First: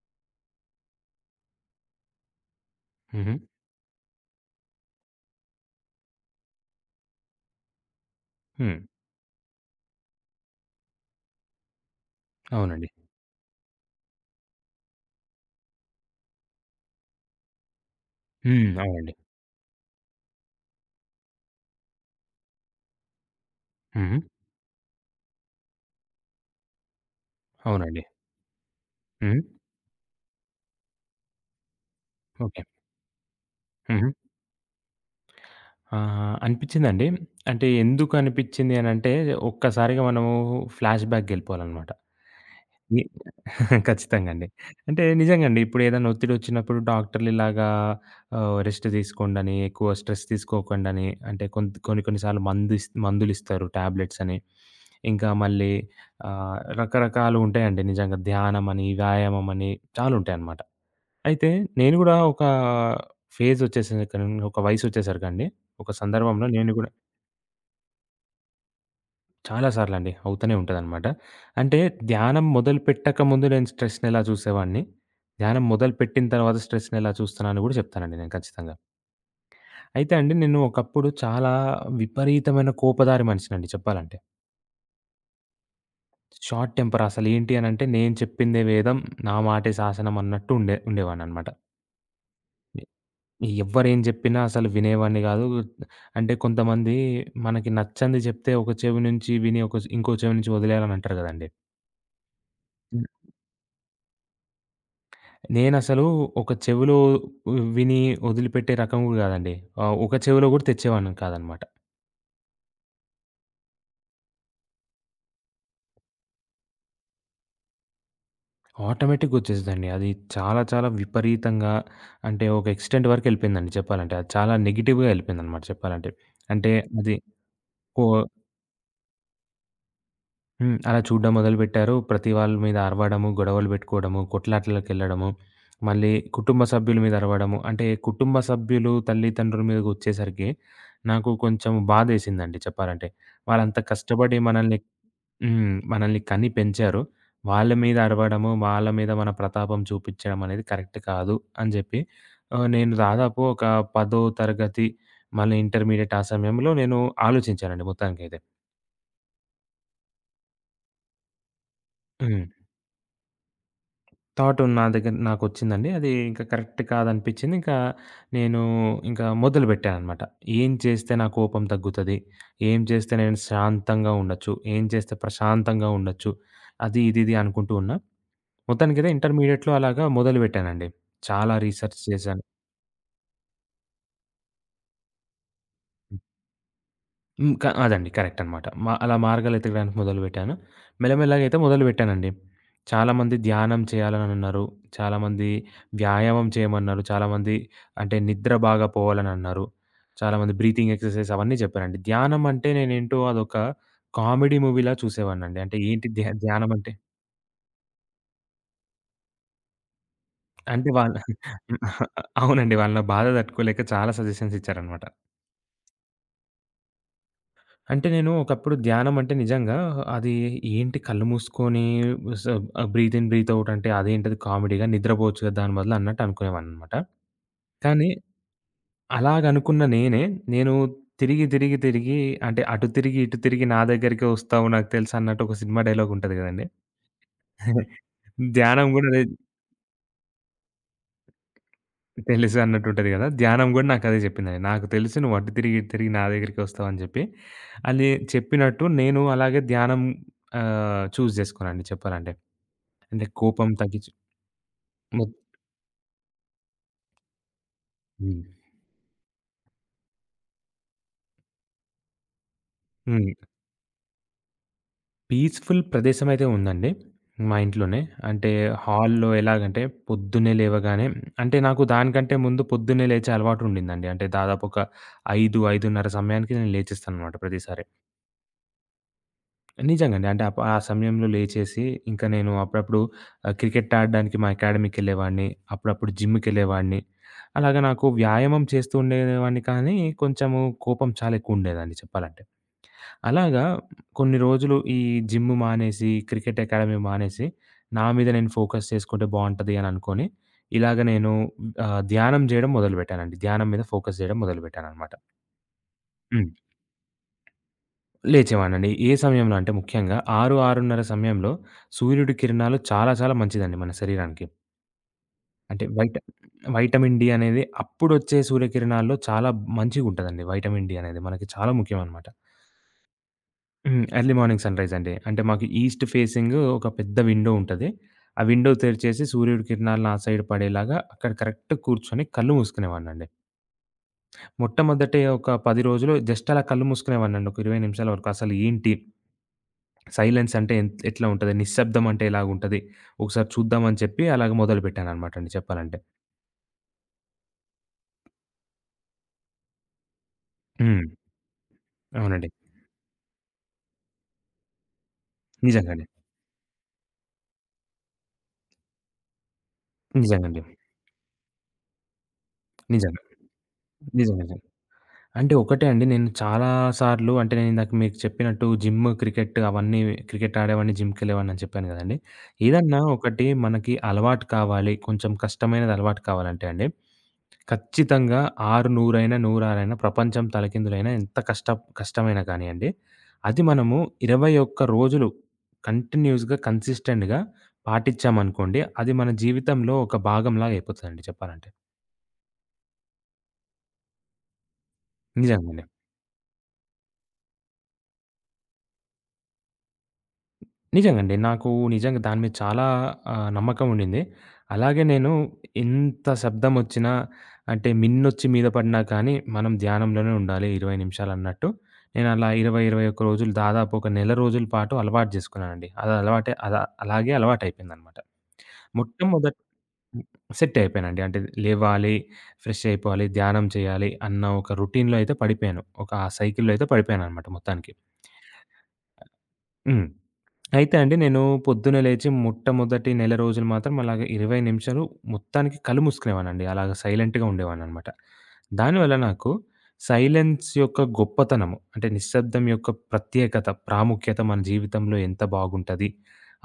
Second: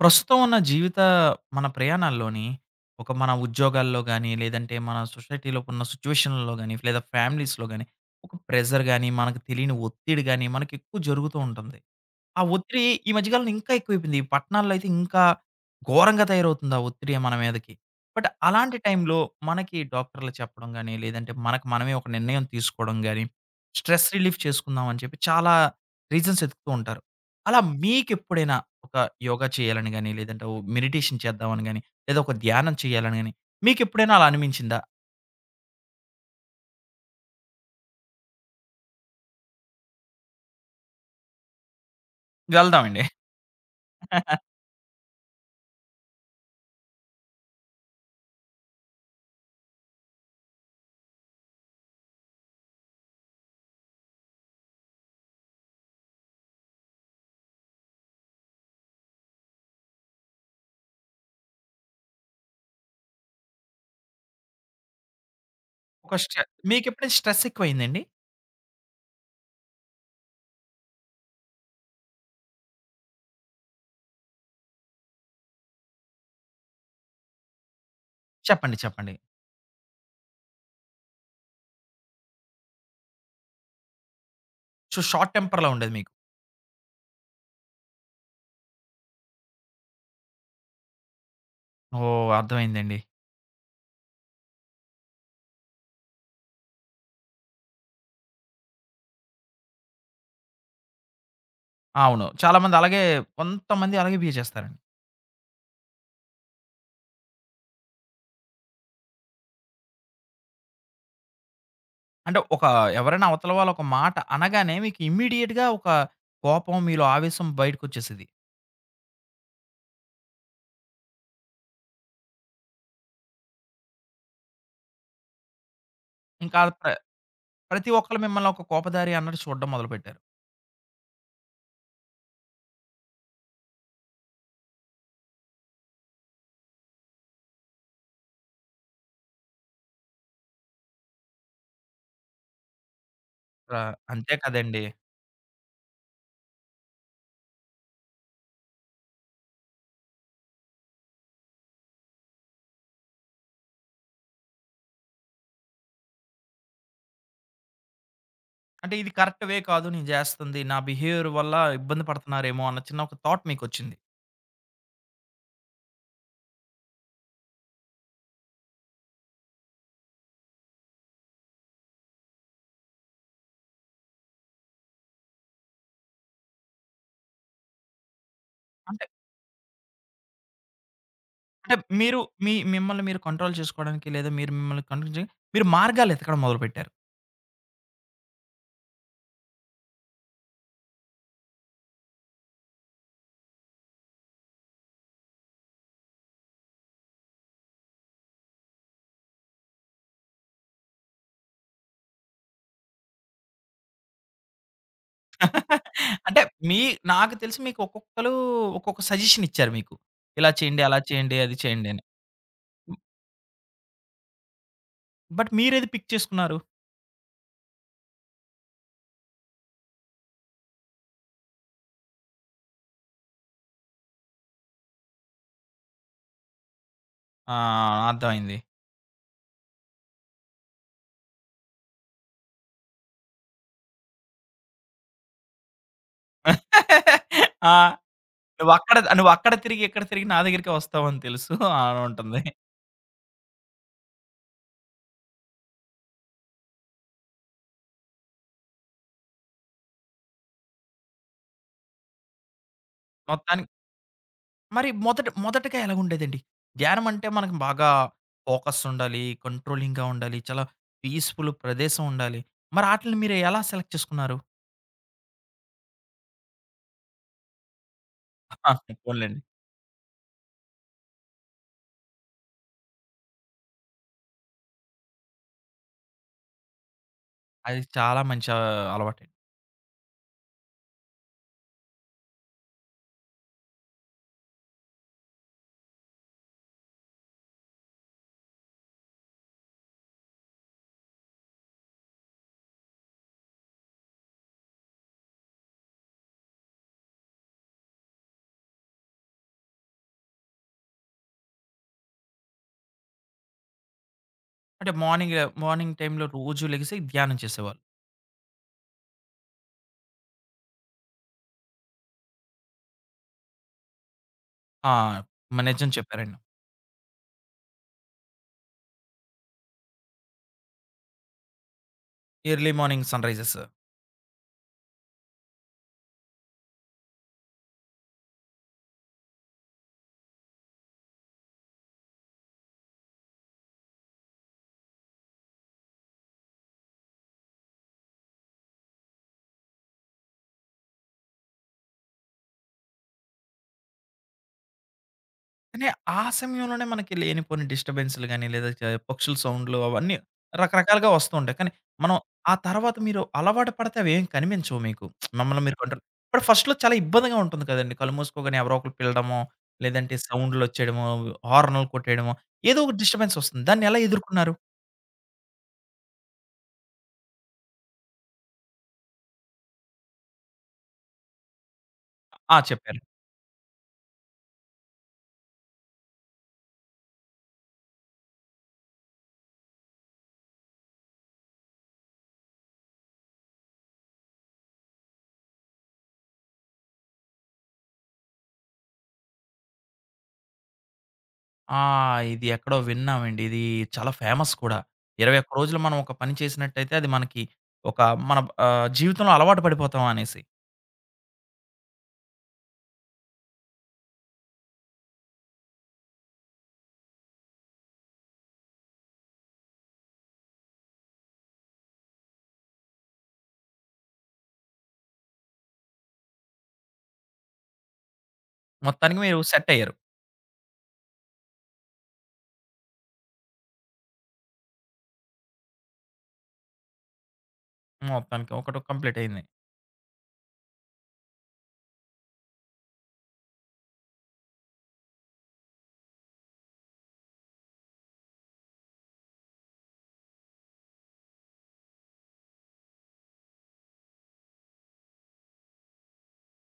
ప్రస్తుతం ఉన్న జీవిత మన ప్రయాణాల్లోని, ఒక మన హుహు. ఉద్యోగాల్లో గాని, లేదంటే మన సొసైటీలో ఉన్న సిట్యుయేషన్‌లో గాని, లేదా ఫ్యామిలీస్‌లో గాని, ఒక హ్మ్. ప్రెషర్ గాని, మనకు తెలియని ఒత్తిడి గాని, మనకెక్కువ జరుగుతూ ఉంటుంది. ఆ ఒత్తిడి అవునండి. ఈ మధ్య కాలంలో ఇంకా ఎక్కువైపోయింది. ఈ పట్టణాల్లో అయితే ఇంకా ఘోరంగా తయారవుతుంది ఆ ఒత్తిడి మన మీదకి. బట్ అలాంటి అవునండి. టైంలో మనకి డాక్టర్లు చెప్పడం గాని, లేదంటే మనకు మనమే ఒక నిర్ణయం తీసుకోవడం గాని, స్ట్రెస్ హ్మ్. రిలీఫ్ చేసుకుందాం అని చెప్పి చాలా రీజన్స్ వెతుకుతూ ఉంటారు. అలా అవునండి. మీకెప్పుడైనా ఒక హ్మ్. యోగా చేయాలని గాని, లేదంటే ఓ మెడిటేషన్ చేద్దామని గాని, లేదా ఒక ఓకే. ధ్యానం చేయాలని గాని, హుహు. మీకెప్పుడైనా అలా అనిపించిందా? అనిపిచ్చిందండి. అంటే ఎందుకనిపిచ్చింది అనంటే ఒక్కసారిగా మనము ఫ్లాష్ బ్యాక్‌కెళ్ళిపోవాలనమాట. ని వెళ్దామండి. ఖచ్చితంగా అండి. అంటే నిజంగండి ఇప్పుడు ఏదైనా ఒత్తిడొచ్చినప్పుడు డాక్టర్లు ఇలాగా రెస్ట్ తీసుకోండని, ఎక్కువ స్ట్రెస్ తీసుకోకండని, అంటే కొన్ని కొన్ని సార్లు మందులిస్తారు టాబ్లెట్స్ అని. ఇంకా మళ్ళీ రకరకాలుగుంటాయండి నిజంగా ధ్యానమని, వ్యాయామమని చాలా ఉంటాయనమాట. అయితే నేను గూడా ఒక ఫేజొచ్చేసాకన్ ఒక వయసొచ్చేసరికండి, ఒక ఒక స్ట్ర సందర్భంలో నేను గూడా మీకెప్పుడైనా స్ట్రెస్ ఎక్కువయిందండి? చాలా సార్లండి అవుతూనే ఉంటదనమాట. అంటే ధ్యానం మొదలుపెట్టక ముందు నేను స్ట్రెస్‌నెలా చూసేవాడిని, ధ్యానం మొదలుపెట్టిన తర్వాత స్ట్రెస్‌నెలా చూస్తున్నానో గూడా చెప్తానండి నేను ఖచ్చితంగా. చెప్పండి. చెప్పండి. అయితే అండి నేను ఒకప్పుడు చాలా విపరీతమైన కోపదారి మనిషినండి చెప్పాలంటే. సో, షార్ట్ టెంపర్‌లా ఉండేది మీకు. షార్ట్ టెంపర్ అసలేంటి అనంటే నేను చెప్పిందే వేదం, నా మాటే శాసనం అన్నట్టు ఉండేవాడిననమాట. ఓహ్! అర్థమైందండి. ఎవ్వరేం జెప్పినా అసలు వినేవాడిని గాదు. అంటే కొంతమంది మనకి నచ్చంది జెప్తే ఒక చెవి నుంచి విని ఒక ఇంకో చెవి నుంచి వదిలేయాలనంటారు గదండీ! ఆ, అవును. చాలామంది అలాగే హ్మ్. కొంతమంది అలాగే బిహేవ్ చేస్తారండి. నేనసలు ఒక చెవిలో విని వదిలిపెట్టే రకం గూడా గాదండి. ఒక చెవిలో గూడా తెచ్చేవాడిని కాదనమాట. అంటే ఒక ఎవరైనా అవతల వాళ్ళు ఒక మాట అనగానే మీకు ఇమ్మీడియేట్‌గా ఒక కోపం, మీలో ఆవేశం బయటకొచ్చేసేది. ఆటోమేటిక్‌గా ఒచ్చేసేదండి. అది చాలా చాలా విపరీతంగా అంటే ఒక ఎక్స్‌టెంట్ వరకు ఎళ్ళిపోయిందండి చెప్పాలంటే. అది చాలా నెగెటివ్‌గా ఎళ్ళిపోయిందనమాట చెప్పాలంటే. ఇంకా అంటే ప్ర అది ప్రతి కో ఒక్కళ్ళు మిమ్మల్ని ఒక కోపదారి అన్నట్టు చూడడం మొదలుపెట్టారు. అలా చూడడం మొదలుపెట్టారు. ప్రతి వాళ్ళ మీద అరవడము, గొడవలు పెట్టుకోవడము, కొట్లాటలకెళ్ళడము, మళ్ళీ కుటుంబ సభ్యుల మీద అరవడము. అంటే కుటుంబ సభ్యులు, తల్లిదండ్రుల మీదకొచ్చేసరికి నాకు కొంచెం బాధేసిందండి చెప్పాలంటే. ర వాళ్ళంత అంతే కష్టపడి మనల్ని కదండీ! మనల్ని కని పెంచారు. వాళ్ళ మీద అరవడము, వాళ్ళ మీద మన ప్రతాపం చూపిచ్చడం అనేది కరెక్ట్ కాదు అని జెప్పి నేను దాదాపు ఒక 10 తరగతి మళ్ళీ ఇంటర్మీడియేట్ ఆ సమయంలో నేను ఆలోచించానండి మొత్తానికైతే. అంటే ఇది కరెక్ట్ వే కాదు నేను జేస్తుంది. నా బిహేవియర్ వల్ల ఇబ్బంది హ్మ్. పడుతున్నారేమో అన్న చిన్న ఒక థాట్ మీకొచ్చింది. థాట్ నా దగ్గర నాకొచ్చిందండి. అది ఇంకా కరెక్ట్ కాదనిపించింది. ఇంకా నేను ఇంకా మొదలుపెట్టాననమాట. ఏం చేస్తే నా కోపం తగ్గుతది? ఏం చేస్తే నేను శాంతంగా ఉండొచ్చు? ఏం చేస్తే ప్రశాంతంగా ఉండొచ్చు? అది, ఇది, ఇది అనుకుంటూ ఉన్నా. అంటే మొత్తానికైతే ఇంటర్మీడియేట్‌లో అలాగా మొదలుపెట్టానండి. చాలా అంటే రీసెర్చ్ మీరు చేశాను. మీ మిమ్మల్ని మీరు కంట్రోల్ చేసుకోవడానికి లేదా మీరు మిమ్మల్ని కంట్రోల్ చే మీరు మార్గాలు ఎతకడం మొదలుపెట్టారు. అదండి. కరెక్ట్ అనమాట. అలా మార్గాలు ఎతకడానికి మొదలుపెట్టాను. మెల్లమెల్లగైతే మొదలుపెట్టానండి. చాలామంది ధ్యానం చేయాలనన్నారు. చాలామంది వ్యాయామం చేయమన్నారు. చాలామంది అంటే నిద్ర బాగా పోవాలనన్నారు. చాలామంది బ్రీతింగ్ ఎక్సర్‌సైజ్ అవన్నీ చెప్పారండి. ధ్యానం అంటే నేనేంటో అదొక కామెడీ మూవీలా చూసేవాడినండి. అంటే ఏంటి అంటే ధ్యానం మీ అంటే? నాకు తెలిసి మీకు ఒక్కొక్కలు ఒక్కొక్క సజెషన్ ఇచ్చారు మీకు. ఇలా చేయండి, అంటే అలా వాళ్ళ చేయండి, అది చేయండి అని. అవునండి. వాళ్ళ నా బాధ తట్టుకోలేక చాలా సజెషన్స్ ఇచ్చారనమాట. బట్ మీరేది పిక్ చేసుకున్నారు? అంటే నేను ఒకప్పుడు ధ్యానం అంటే నిజంగా అది ఏంటి కళ్ళు మూసుకొని స బ్రీత్ ఇన్, బ్రీత్ ఔట్ అంటే అదేంటది కామెడీగా నిద్రపోవచ్చు కదా! దాని బదులు అన్నట్టు అనుకునేవాడిననమాట. ఆ! కానీ అర్థమైంది. అలాగనుకున్న నేనే, నేను తిరిగి, తిరిగి, తిరిగి అంటే అటు తిరిగి, ఇటు తిరిగి నా దగ్గరికే వస్తావు నాకు తెలుసన్నట్టు ఒక సినిమా డైలాగ్ ఉంటది కదండీ! ఆ! ధ్యానం నువ్వక్కడ గూడా అదే నువ్వక్కడ తిరిగి, ఇక్కడ తిరిగి నా దగ్గరికే వస్తావని తెలుసు అని ఉంటుంది. తెలుసు అన్నట్టుంటది గదా! ధ్యానం గూడా నాకదే జెప్పిందండి. నాకు తెలుసు నువ్వు అటు తిరిగి, ఇటు తిరిగి నా దగ్గరికే వస్తావని జెప్పి. అది చెప్పినట్టు నేను అలాగే ధ్యానం చూజ్ జేసుకున్నానండి చెప్పాలంటే. అంటే కోపం మొత్తానికి తగ్గించి మరి మొదట మొత్ మొదటగా ఎలాగుండేదండి? ధ్యానం అంటే మనకు బాగా హ్మ్. ఫోకస్ ఉండాలి. కంట్రోలింగ్‌గా ఉండాలి. చాలా పీస్‌ఫుల్ ప్రదేశం ఉండాలి. మరి ఆటిలిని హ్మ్. మీరు ఎలా సెలెక్ట్ చేసుకున్నారు? పీస్‌ఫుల్ ప్రదేశమైతే ఉందండి మా ఇంట్లోనే. అంటే హాల్‌లో పోన్లెండి. ఎలాగంటే పొద్దున్నే లేవగానే అంటే నాకు దానికంటే ముందు పొద్దున్నే లేచే అలవాటుండిందండి. అంటే దాదాపు ఒక 5, 5:30 సమయానికి నేను లేచేస్తాననమాట అది ప్రతిసారి. చాలా మంచి అలవాటే. నిజంగండి. అంటే ఆ సమయంలో లేచేసి, ఇంకా నేను అప్పుడప్పుడు క్రికెట్ ఆడడానికి మా అకాడమీకెళ్ళేవాడిని. అప్పుడప్పుడు జిమ్‌కెళ్ళేవాడిని. అలాగా నాకు వ్యాయామం చేస్తూ ఉండేవాడిని కానీ, కొంచెము కోపం చాలా ఎక్కువుండేదండి చెప్పాలంటే. అలాగా కొన్ని రోజులు ఈ జిమ్ మానేసి, క్రికెట్ అకాడమీ మానేసి, నా మీద నేను ఫోకస్ చేసుకుంటే బావుంటది అని అనుకోని, ఇలాగ నేను ధ్యానం జేయడం మొదలుపెట్టానండి. ధ్యానం మీద ఫోకస్ జేయడం అంటే మొదలుపెట్టాననమాట. మార్నింగ్ మార్నింగ్ టైమ్‌లో హ్మ్. రోజు లెగిసి ధ్యానం చేసేవాళ్ళు. లేచేవాడినండి. ఏ సమయంలో అంటే ముఖ్యంగా 6, 6:30 సమయంలో సూర్యుడి కిరణాలు చాలా చాలా మంచిదండి మన శరీరానికి. ఆ! మ అంటే నిజం చెప్పారండి. వైటమిన్ డి అనేది అప్పుడొచ్చే సూర్యకిరణాల్లో చాలా మంచిగుంటదండి. వైటమిన్ డి అనేది మనకి చాలా ముఖ్యమనమాట. Early morning sunrises. Early morning sunrise అండి. అంటే మాకు ఈస్ట్ ఫేసింగ్ ఒక పెద్ద విండో ఉంటది. ఆ విండో తెరిచేసి సూర్యుడి కిరణాలు నా సైడ్ పడేలాగా అక్కడ కరెక్ట్ కూర్చొని కళ్ళు మూసుకునేవాడినండి. మొట్టమొదటి ఒక 10 రోజులు జస్ట్ అలా కళ్ళు మూసుకునేవాడినండి. ఒక 20 నిమిషాల వరకు అసలు ఏంటి సైలెన్స్ అంటే ఎట్లా ఉంటది? నిశ్శబ్దం అంటే ఎలాగుంటది? ఒకసారి చూద్దామని చెప్పి అలాగ మొదలుపెట్టాననమాటండి అంటే చెప్పాలంటే. ఆ సమయంలోనే మనకి లేనిపోని డిస్టర్బెన్స్‌లు గాని, లేదా చ పక్షుల సౌండ్‌లు అవన్నీ హ్మ్. రకరకాలుగా వస్తూ ఉంటాయి. కానీ మనం అవునండి. ఆ తర్వాత మీరు అలవాటు పడితే అవేం కనిపించవు మీకు. మిమ్మల్ని మీరు కంట్రోల్ నిజంగానే. ఇప్పుడు ఫస్ట్‌లో చాలా ఇబ్బందిగా ఉంటుంది కదండీ! కళ్ళు మూసుకోగానే ఎవరో ఒకళ్ళు పిలడమో, లేదంటే నిజంగండి. సౌండ్‌లొచ్చేయడమో, హార్న్‌లు కొట్టేయడమో, ఏదో ఒక నిజంగా. డిస్టర్బెన్స్ వస్తుంది. దాన్ని ఎలా ఎదుర్కున్నారు? నిజంగా. అంటే ఒకటే అండి. నేను చాలా సార్లు అంటే నేనిందాక మీకు చెప్పినట్టు జిమ్, క్రికెట్ అవన్నీ క్రికెట్ ఆడేవాడిని, జిమ్‌కెళ్ళేవాడిని అని చెప్పాను గదండీ. ఆ! ఏదన్నా చెప్పారు. ఒకటి మనకి అలవాటు కావాలి, కొంచెం కష్టమైనది అలవాటు కావాలంటే అండి, ఖచ్చితంగా 6, 100 అయినా, 106 ప్రపంచం తలకిందులైనా ఎంత కష్టమైనా కానియండి, అది మనము 21 రోజులు కంటిన్యూయస్‌గా, కన్సిస్టెంట్‌గా పాటించామనుకోండి, అది మన జీవితంలో ఒక భాగంలాగా అయిపోతదండి చెప్పాలంటే. ఆ! ఇది ఎక్కడో విన్నామండి. ఇది చాలా ఫేమస్ కూడా. 21 రోజులు నిజంగానే. మనం ఒక పని చేసినట్టయితే అది మనకి ఒక మన జీవితంలో అలవాటు పడిపోతాం అనేసి. నిజంగండి. నాకు నిజంగా దాని మీద చాలా నమ్మకం ఉండింది. అలాగే నేను ఎంత శబ్దమొచ్చినా అంటే మిన్నొచ్చి మీద పడినా కానీ మనం ధ్యానంలోనే ఉండాలి 20 నిమిషాలన్నట్టు. నేనలా 20, 21 రోజులు దాదాపు ఒక నెల రోజుల పాటు అలవాటు జేసుకున్నానండి. అది అలవాటే అలా అలాగే అలవాటయిపోయిందనమాట. మొత్తానికి మీరు మొట్టమొదట సెట్టయ్యారు. హ్మ్. సెట్ అయిపోయానండి. అంటే లేవాలి, ఫ్రెష్ అయిపోవాలి, ధ్యానం చేయాలి అన్న ఒక రొటీన్‌లో అయితే పడిపోయాను. ఒక ఆ సైకిల్‌లో అయితే పడిపోయాననమాట మొత్తానికి. మొత్తానికి ఒకటి కంప్లీటయింది. హ్మ్. అయితే అండి నేను పొద్దున్నే లేచి మొట్టమొదటి నెల రోజులు మాత్రం అలాగే 20 నిమిషాలు మొత్తానికి కళ్ళు మూసుకునేవానండి. అలాగా సైలెంట్‌గా ఉండేవాడిననమాట. దానివల్ల నాకు సైలెన్స్ యొక్క గొప్పతనము, అంటే నిశ్శబ్దం యొక్క ప్రత్యేకత, ప్రాముఖ్యత మన జీవితంలో ఎంత బాగుంటది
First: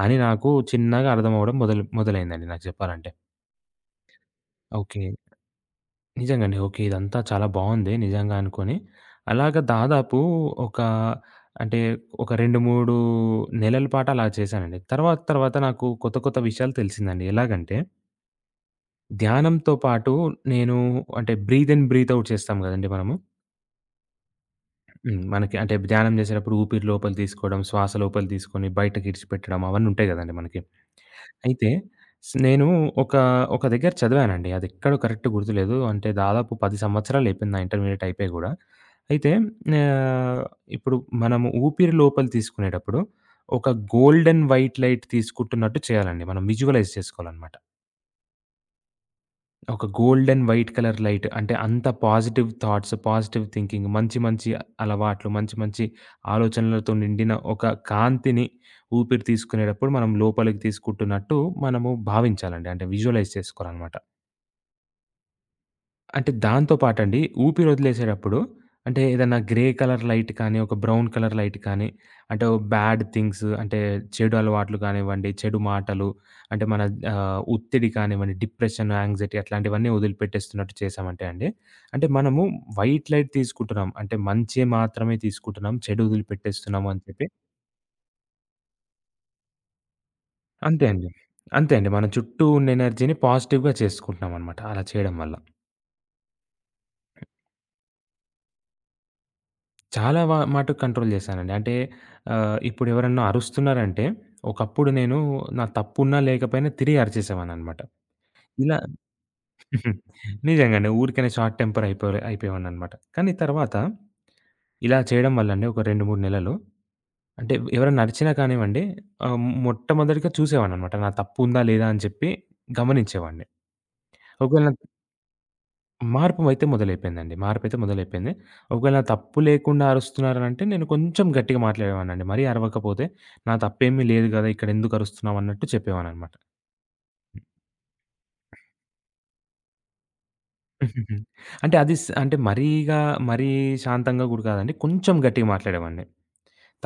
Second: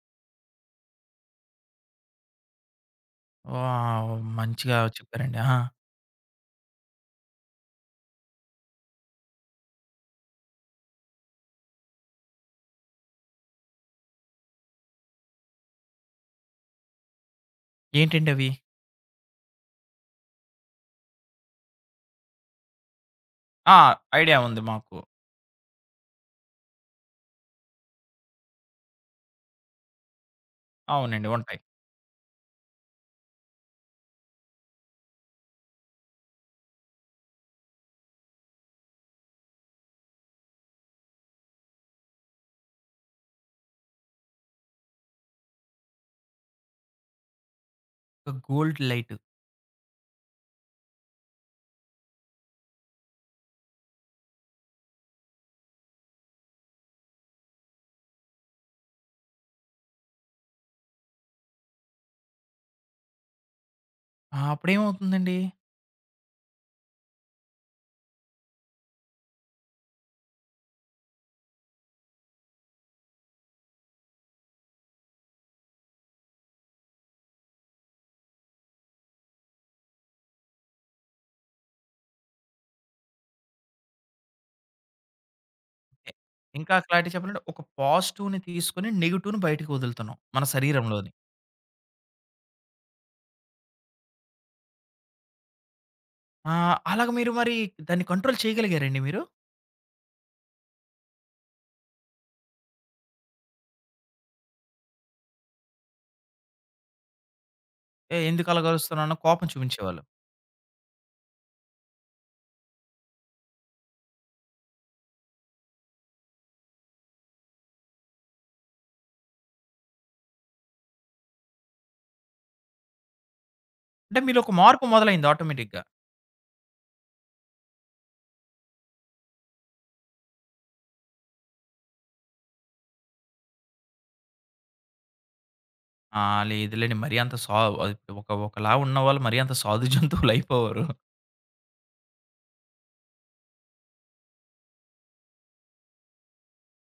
అని నాకు చిన్నగా అర్థమవ్వడం మొదలైందండి నాకు చెప్పాలంటే. వావ్! మంచిగా ఓకే. చెప్పారండి. ఆ! నిజంగానే. ఓకే. ఇదంతా చాలా బావుంది నిజంగా అనుకోని. అలాగా దాదాపు ఒక అంటే ఒక 2, 3 నెలల పాటు అలా చేశానండి. తర్వాత తర్వాత నాకు కొత్త కొత్త విషయాలు తెలిసిందండి. ఎలాగంటే ఏంటండి అవి? ధ్యానంతో పాటు నేను అంటే బ్రీత్ ఇన్, బ్రీత్ ఔట్ చేస్తాం గదండీ మనము. ఆ! ఐడియా ఉంది మాకు. మనకి అంటే ధ్యానం చేసేటప్పుడు ఊపిరి లోపల తీసుకోవడం, శ్వాస లోపల తీసుకొని బయటకి ఇడిచిపెట్టడం అవన్నీ ఉంటాయి గదండీ మనకి. అవునండి. ఉంటాయి. అయితే నేను ఒక, ఒక దగ్గర చదివానండి. అదెక్కడో కరెక్ట్ గుర్తులేదు. అంటే దాదాపు 10 సంవత్సరాలు అయిపోయింది నా ఇంటర్మీడియేట్ అయిపోయి గూడా. అయితే ఆహ్, ఇప్పుడు మనము ఊపిరి లోపల తీసుకునేటప్పుడు ఒక గోల్డెన్ వైట్ లైట్ తీసుకుంటున్నట్టు చేయాలండి. మనం విజువలైజ్ చేసుకోవాలనమాట. ఒక గోల్డ్ లైట్. ఒక gold and white colour light. అంటే అంత పాజిటివ్ థాట్స్, పాజిటివ్ థింకింగ్ మంచి మంచి అలవాట్లు, మంచి మంచి ఆలోచనలతో నిండిన ఒక కాంతిని ఊపిరి తీసుకునేటప్పుడు మనం లోపలికి తీసుకుంటున్నట్టు మనము భావించాలండి. అంటే విజువలైజ్ చేసుకోవాలనమాట. ఆ! అప్పుడేమవుతుందండి? అంటే దాంతో పాటండి ఊపిరి వదిలేసేటప్పుడు అంటే ఏదన్నా గ్రే కలర్ లైట్ కానీ, ఒక బ్రౌన్ కలర్ లైట్ కానీ, అంటే బ్యాడ్ థింగ్స్ అంటే చెడు అలవాట్లు కానివ్వండి, చెడు మాటలు అంటే మన ఒత్తిడి కానివ్వండి, డిప్రెషన్, యాంగ్జైటీ అట్లాంటివన్నీ వదిలిపెట్టేస్తున్నట్టు చేశామంటే అండి, అంటే మనము వైట్ లైట్ తీసుకుంటున్నాం. అంటే మంచే మాత్రమే తీసుకుంటున్నాం. చెడు ఎ ఇంకా వదిలిపెట్టేస్తున్నాము అని క్లారిటీ చెప్పి చెప్పాలంటే ఒక పాజిటివ్‌ని తీసుకొని నెగెటివ్‌ని బయటికి వదులుతున్నాం మన అంతే అండి. శరీరంలోని. అంతే అండి. మన చుట్టూ ఉన్న ఎనర్జీని పాజిటివ్‌గా చేసుకుంటున్నామనమాట అలా చేయడం వల్ల. ఆ! అలాగ మీరు మరి దాన్ని కంట్రోల్ చేయగలిగారండి మీరు? చాలా వ మటుకు కంట్రోల్ చేశానండి. అంటే ఇప్పుడెవరన్నా అరుస్తున్నారంటే, ఒకప్పుడు నేను నా తప్పున్నా లేకపోయినా తిరిగి అరిచేసేవాడిననమాట. ఏ ఎందుకు అలా ఇలా కరుస్తున్నానో కోపం చూపించేవాళ్ళు. నిజంగానే ఊరికనే షార్ట్ టెంపర్ అయిపోయేవాడిననమాట. కానీ తర్వాత ఇలా చేయడం వల్ల అండి ఒక 2, 3 నెలలు అంటే ఎవరైనా అరిచినా కానివ్వండి ఆహ్, మొట్టమొదటిగా చూసేవాడిననమాట. నా తప్పు ఉందా లేదా అని చెప్పి గమనించేవాడిని. అంటే మీలో ఒక ఒకవేళ మార్పు మొదలైంది ఆటోమేటిక్‌గా. మార్పు అయితే మొదలైపోయిందండి. మార్పయితే మొదలైపోయింది. ఒకవేళ నా తప్పు లేకుండా అరుస్తున్నారనంటే నేను కొంచెం గట్టిగా మాట్లాడేవాడినండి. మరీ అరవకపోతే నా తప్పేమీ లేదు గదా! ఇక్కడెందుకు అరుస్తున్నావు అన్నట్టు ఆ! చెప్పేవాడిననమాట. లేదులేండి మరీ అంత సా ఒక ఒకలా ఉన్నవాళ్ళు మరీ అంత సాధు జంతువులయిపోరు. అంటే అది అంటే మరీ శాంతంగా గూడా కాదండి. కొంచెం గట్టిగా మాట్లాడేవాడిని.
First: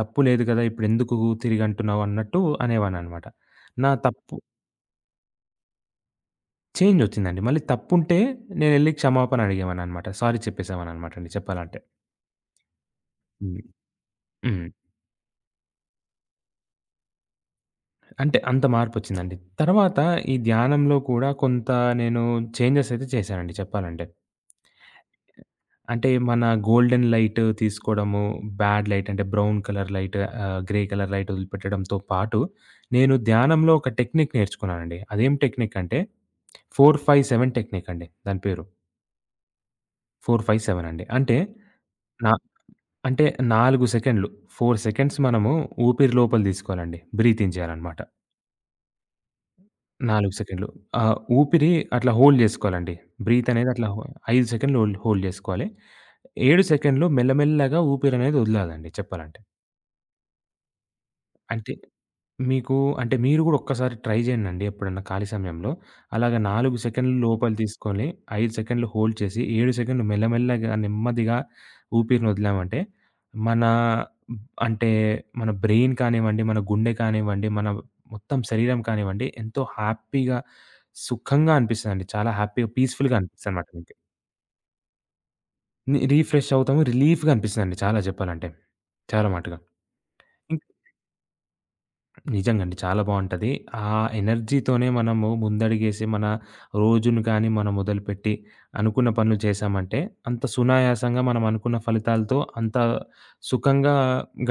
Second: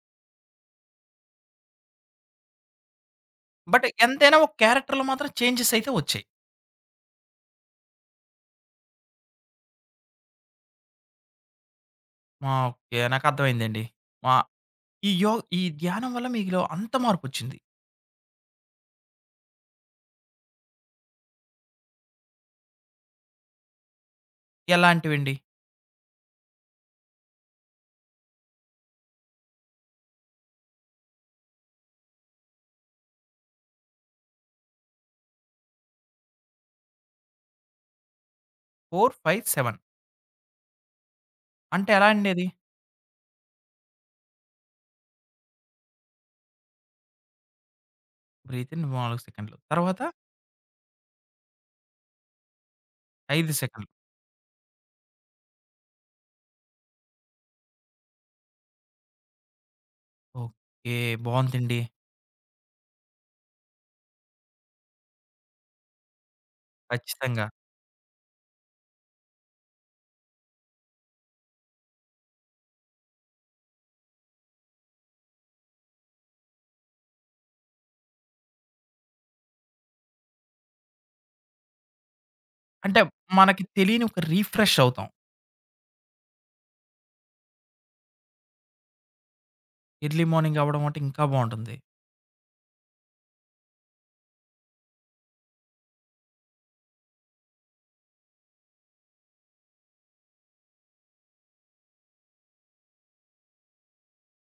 తప్పు లేదు గదా! ఇప్పుడెందుకు తిరిగంటున్నావు అన్నట్టు అనేవాడిననమాట. బట్ నా తప్పు ఎంతైనా ఒక క్యారెక్టర్‌లో మాత్రం చేంజెస్ అయితే వచ్చాయి. చేంజొచ్చిందండి. మళ్ళీ తప్పుంటే నేనెళ్ళి క్షమాపణ అడిగేవాడిననమాట. సారీ చెప్పేసేవాడిననమాట అండి చెప్పాలంటే. ఆ! ఓకే. హ్మ్. నాకర్థమైందండి. ఆ! హ్మ్. ఈ యో ఈ ధ్యానం వల్ల మీలో అంత మార్పొచ్చింది. అంటే అంత మార్పొచ్చిందండి. తర్వాత ఈ ధ్యానంలో కూడా కొంత నేను చేంజెస్ అయితే చేశానండి చెప్పాలంటే. ఎలాంటివండి? అంటే మన గోల్డెన్ లైట్ తీసుకోవడము, బ్యాడ్ లైట్ అంటే brown colour light grey colour light వదిలిపెట్టడంతో పాటు, నేను ధ్యానంలో ఒక టెక్నిక్ నేర్చుకున్నానండి. అదేం టెక్నిక్ అంటే 4, 5, 7 టెక్నిక్ అండి దాని పేరు. 4, 5, 7 4, 5, 7 అండి. అంటే అంటే ఎలా నా అండి అది? అంటే 4 సెకండ్లు 4 సెకండ్స్ మనము ఊపిరి లోపల తీసుకోవాలండి. బ్రీతింగ్ చేయాలనమాట. బ్రీత్ ఇన్ 4 సెకండ్లు. తర్వాత 4 సెకండ్లు. ఊపిరి అట్లా హోల్డ్ జేసుకోవాలండి. బ్రీత్ 5 అనేది సెకండ్లు. అట్లా హో 5 సెకండ్లు హోల్డ్ హోల్డ్ జేసుకోవాలి. 7 సెకండ్లు మెల్లమెల్లగా ఊపిరనేది ఒదలాలండి చెప్పాలంటే. ఓకే. అంటే బావుందండి. మీకు అంటే మీరు గూడా ఒక్కసారి ట్రై జేయండండి ఎప్పుడన్నా ఖాళీ సమయంలో. అలాగ 4 సెకన్లు ఖచ్చితంగా. లోపల తీసుకొని 5 సెకన్లు హోల్డ్ చేసి, 7 సెకన్లు మెల్లమెల్లగా నెమ్మదిగా ఊపిరిని వదిలామంటే మన అంటే మన బ్రెయిన్ కానివ్వండి, మన గుండె కానివ్వండి, మన మొత్తం శరీరం కానివ్వండి ఎంతో హ్యాపీగా, సుఖంగా అనిపిస్తదండి. చాలా హ్యాపీగా అంటే పీస్‌ఫుల్‌గా మనకి అనిపిస్తదనమాట మీకు. తెలియని ఒక రిఫ్రెష్ అవుతాం. రిఫ్రెష్ అవుతాము. రిలీఫ్‌గా అనిపిస్తదండి చాలా జెప్పాలంటే. చాలా మటుగా. ఎర్లీ మార్నింగ్ అవ్వడం అంటే ఇంకా బావుంటుంది. నిజంగండి. చాలా బావుంటది. ఆ ఎనర్జీతోనే మనము ముందడుగేసి మన రోజును గానీ మనం మొదలుపెట్టి అనుకున్న పనులు చేశామంటే అంత సునాయాసంగా మనం అనుకున్న ఫలితాలతో అంత సుఖంగా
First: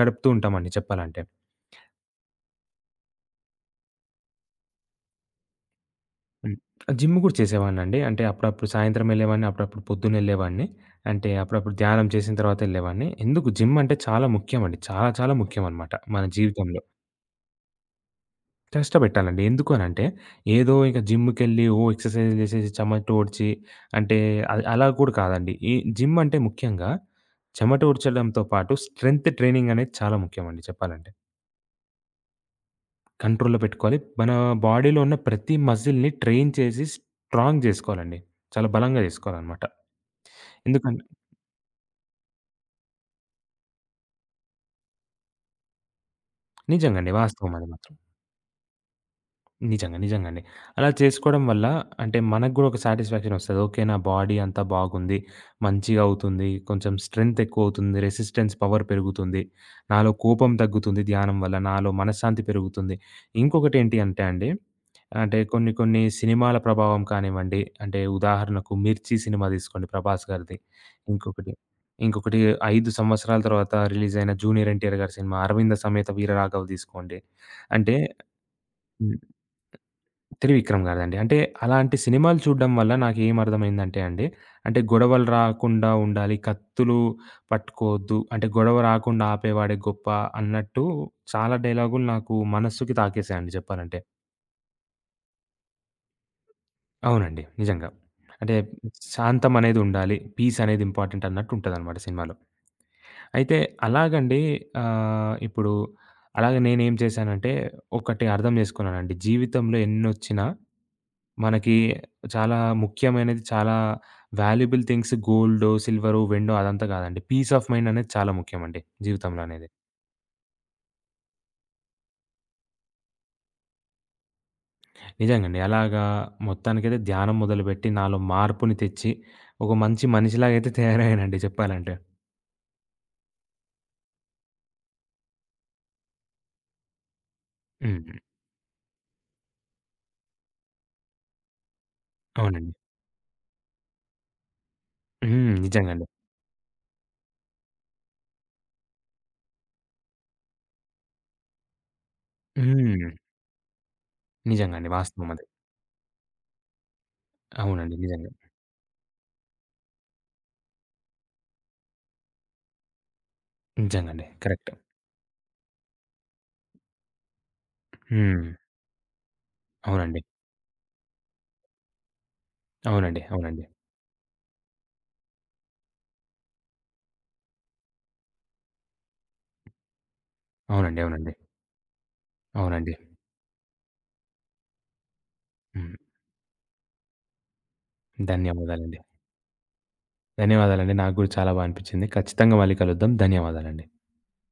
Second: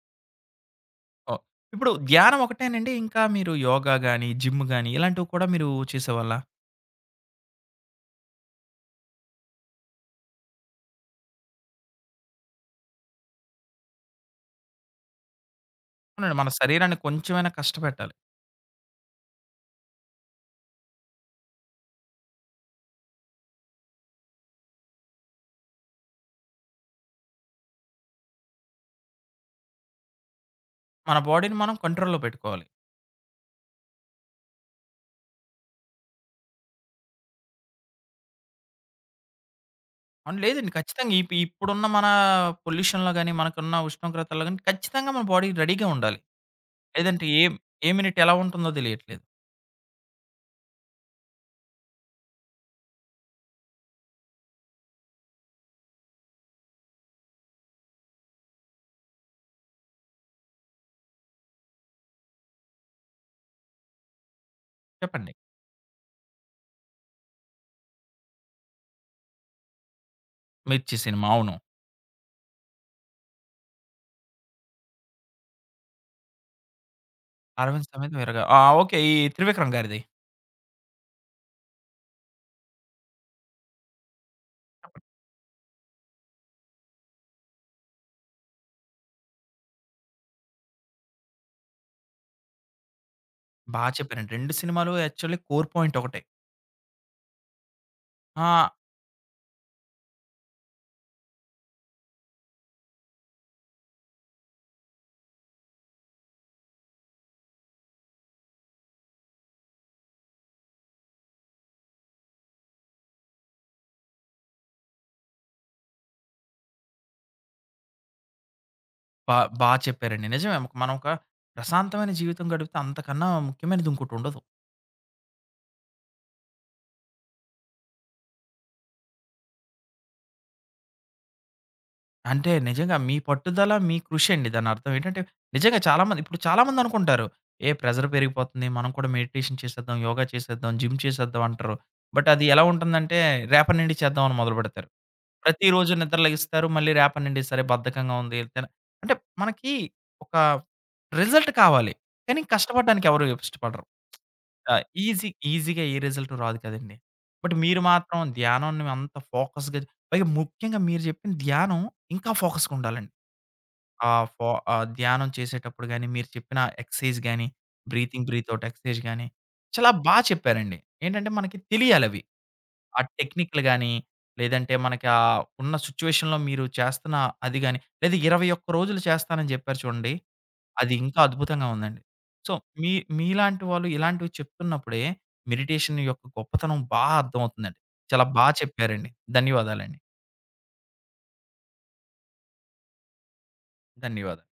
గడుపుతూ ఉంటామండి చెప్పాలంటే. ఓహ్! ఇప్పుడు ధ్యానం ఒకటేనండి ఇంకా మీరు యోగా గాని, జిమ్ గాని ఇలాంటివి కూడా మీరు చేసేవాళ్ళా? హ్మ్. జిమ్ గూడా చేసేవాడినండి. అంటే అప్పుడప్పుడు సాయంత్రం ఎళ్ళేవాడిని, అప్పుడప్పుడు పొద్దునెళ్ళేవాడిని. అంటే అప్పుడప్పుడు ధ్యానం చేసిన తర్వాత ఎళ్ళేవాడిని. ఎందుకు జిమ్ అంటే చాలా ముఖ్యమండి. చాలా చాలా ముఖ్యమనమాట మన అవునండి. మన జీవితంలో. శరీరాన్ని కొంచెమైనా కష్టపెట్టాలి. చేష్ట పెట్టాలండి. ఎందుకు అనంటే, ఏదో ఇక జిమ్‌కెళ్ళి ఓ ఎక్సర్‌సైజ్‌లు చేసేసి చెమట ఊడ్చి అంటే అది అలా కూడా కాదండి. ఈ జిమ్ అంటే ముఖ్యంగా చెమట ఊడ్చడంతో పాటు స్ట్రెంత్ ట్రైనింగ్ అనేది చాలా ముఖ్యమండి చెప్పాలంటే. మన బాడీని మనం కంట్రోల్‌లో పెట్టుకోవాలి. కంట్రోల్‌లో పెట్టుకోవాలి. మన బాడీలో ఉన్న ప్రతి మజిల్‌ని ట్రైన్ చేసి స్ట్రాంగ్ జేసుకోవాలండి. చాలా బలంగా జేసుకోవాలనమాట. అవును లేదండి. ఎందుకంటే ఖచ్చితంగా ఇప్పుడున్న మన పొల్యూషన్‌లో గాని, మనకున్న ఉష్ణోగ్రతల్లో గాని ఖచ్చితంగా మన బాడీ రెడీగా ఉండాలి. నిజంగండి. లేదంటే వాస్తవం అది ఏ మాత్రం. మినిట్ ఎలా ఉంటుందో తెలియట్లేదు. నిజంగా. నిజంగండి. అలా చేసుకోవడం వల్ల అంటే మనకు గూడా ఒక సాటిస్ఫాక్షన్ ఒస్తది. ఓకే. నా బాడీ అంతా బాగుంది. మంచిగా అవుతుంది. కొంచెం స్ట్రెంత్ ఎక్కువవుతుంది. రెసిస్టెన్స్ పవర్ పెరుగుతుంది. నాలో కోపం తగ్గుతుంది ధ్యానం వల్ల. నాలో మనశ్శాంతి పెరుగుతుంది. ఇంకొకటేంటి అంటే అండి చెప్పండి. అంటే కొన్ని కొన్ని సినిమాల ప్రభావం కానివ్వండి, అంటే ఉదాహరణకు 'మిర్చి' సినిమా తీసుకోండి 'ప్రభాస్' గారిది. 'మిర్చి' సినిమా ఇంకొకటి, అవును. ఇంకొకటి 5 సంవత్సరాల తర్వాత రిలీజయిన 'జూనియర్ ఎన్టీఆర్' గారి సినిమా 'అరవింద సమేత వీర రాఘవ' తీసుకోండి. 'అరవింద్ అంటే సమేత వీరగా' ఆ! ఓకే. ఈ త్రివిక్రమ్ గారిది. 'త్రివిక్రమ్' గారిదండి. అంటే అలాంటి సినిమాలు చూడడం వల్ల నాకేమర్థమైందంటే అండి, అంటే చెప్పండి. గొడవలు రాకుండా ఉండాలి, కత్తులు పట్టుకోవద్దు, అంటే గొడవ రాకుండా ఆపేవాడే గొప్ప అన్నట్టు చాలా డైలాగులు నాకు మనస్సుకి తాకేసాయండి బా చెప్పాలంటే. చెప్పారండి. 2 సినిమాలు యాక్చువల్లీ కోర్ పాయింట్ ఒకటే. అవునండి. నిజంగా. అంటే ఆ! శాంతం అనేది ఉండాలి. పీస్ అనేది ఇంపార్టెంట్ అన్నట్టు ఉంటదనమాట సినిమాలో. అయితే అలాగండి ఇప్పుడు అలాగే నేనేం చేశానంటే ఒకటి అర్థం చేసుకున్నానండి. జీవితంలో ఎన్నొచ్చినా మనకి చాలా ముఖ్యమైనది, చాలా వాల్యుబుల్ థింగ్స్ గోల్డో, సిల్వరో, వెండో అదంతా కాదండి. పీస్ ఆఫ్ మైండ్ అనేది చాలా ముఖ్యమండి బా జీవితంలో అనేది. బా చెప్పారండి. నిజమే. ఒక- మనం ఒక ప్రశాంతమైన జీవితం గడిపితే అంతకన్నా ముఖ్యమైనది ఇంకోటి ఉండదు. నిజంగండి. అలాగా మొత్తానికైతే ధ్యానం మొదలుపెట్టి నాలో మార్పుని తెచ్చి, ఒక మంచి మనిషిలాగైతే తయారయ్యానండి చెప్పాలంటే. అంటే నిజంగా మీ పట్టుదల, మీ కృషండి. దానర్థం ఏంటంటే, నిజంగా చాలా మంది ఇప్పుడు చాలా మందనుకుంటారు, ఏ ప్రెషర్ హ్మ్. పెరిగిపోతుంది. మనం కూడా మెడిటేషన్ చేసేద్దాం, యోగా చేసేద్దాం, జిమ్ చేసేద్దాం అంటారు. బట్ అది ఎలా అవునండి. ఉంటుందంటే, రేపటి నుండి చేద్దాం అని మొదలుపెడతారు. ప్రతిరోజు నిజంగండి. నిద్ర లెగిస్తారు. మళ్ళీ రేపటి నుండి సరే బద్ధకంగా ఉంది. తిన అంటే మనకి ఒక రిజల్ట్ కావాలి. కానీ హ్మ్. కష్టపడడానికి ఎవరు ఇష్టపడరు. ఆ! నిజంగండి. వాస్తవం అది. ఈజీగా ఏ రిజల్ట్ రాదు కదండీ. బట్ మీరు అవునండి. మాత్రం నిజంగా. ధ్యానాన్ని అంత ఫోకస్‌గా పైగా ముఖ్యంగా మీరు చెప్పిన ధ్యానం ఇంకా ఫోకస్‌గా ఉండాలండి. నిజంగండి. ఆహ్, ఫో కరెక్ట్. ధ్యానం చేసేటప్పుడు గాని, మీరు చెప్పిన ఎక్సర్సైజ్ గాని, బ్రీతింగ్, హ్మ్. బ్రీత్ ఔట్ ఎక్సర్సైజ్ గాని, చాలా బా అవునండి. చెప్పారండి. ఏంటంటే మనకి తెలియాలవి. ఆ అవునండి. టెక్నిక్‌లు అవునండి. గాని, లేదంటే మనకి ఆ ఉన్న సిట్యుయేషన్‌లో మీరు చేస్తున్న అది గాని, లేదా 21 రోజులు చేస్తానని చెప్పారు చూడండి. అది అవునండి. ఇంకా అవునండి. అద్భుతంగా ఉందండి. సో, మీ అవునండి. మీలాంటి వాళ్ళు ఇలాంటివి చెప్తున్నప్పుడే హ్మ్. మెడిటేషన్ యొక్క గొప్పతనం బా అర్థమవుతుందండి. చాలా బా ధన్యవాదాలండి. చెప్పారండి. ధన్యవాదాలండి. ధన్యవాదాలండి. నాకు గూడా చాలా బా అనిపిచ్చింది. ఖచ్చితంగా మళ్ళీ కలుద్దాం. ధన్యవాదాలండి. ధన్యవాదాలు.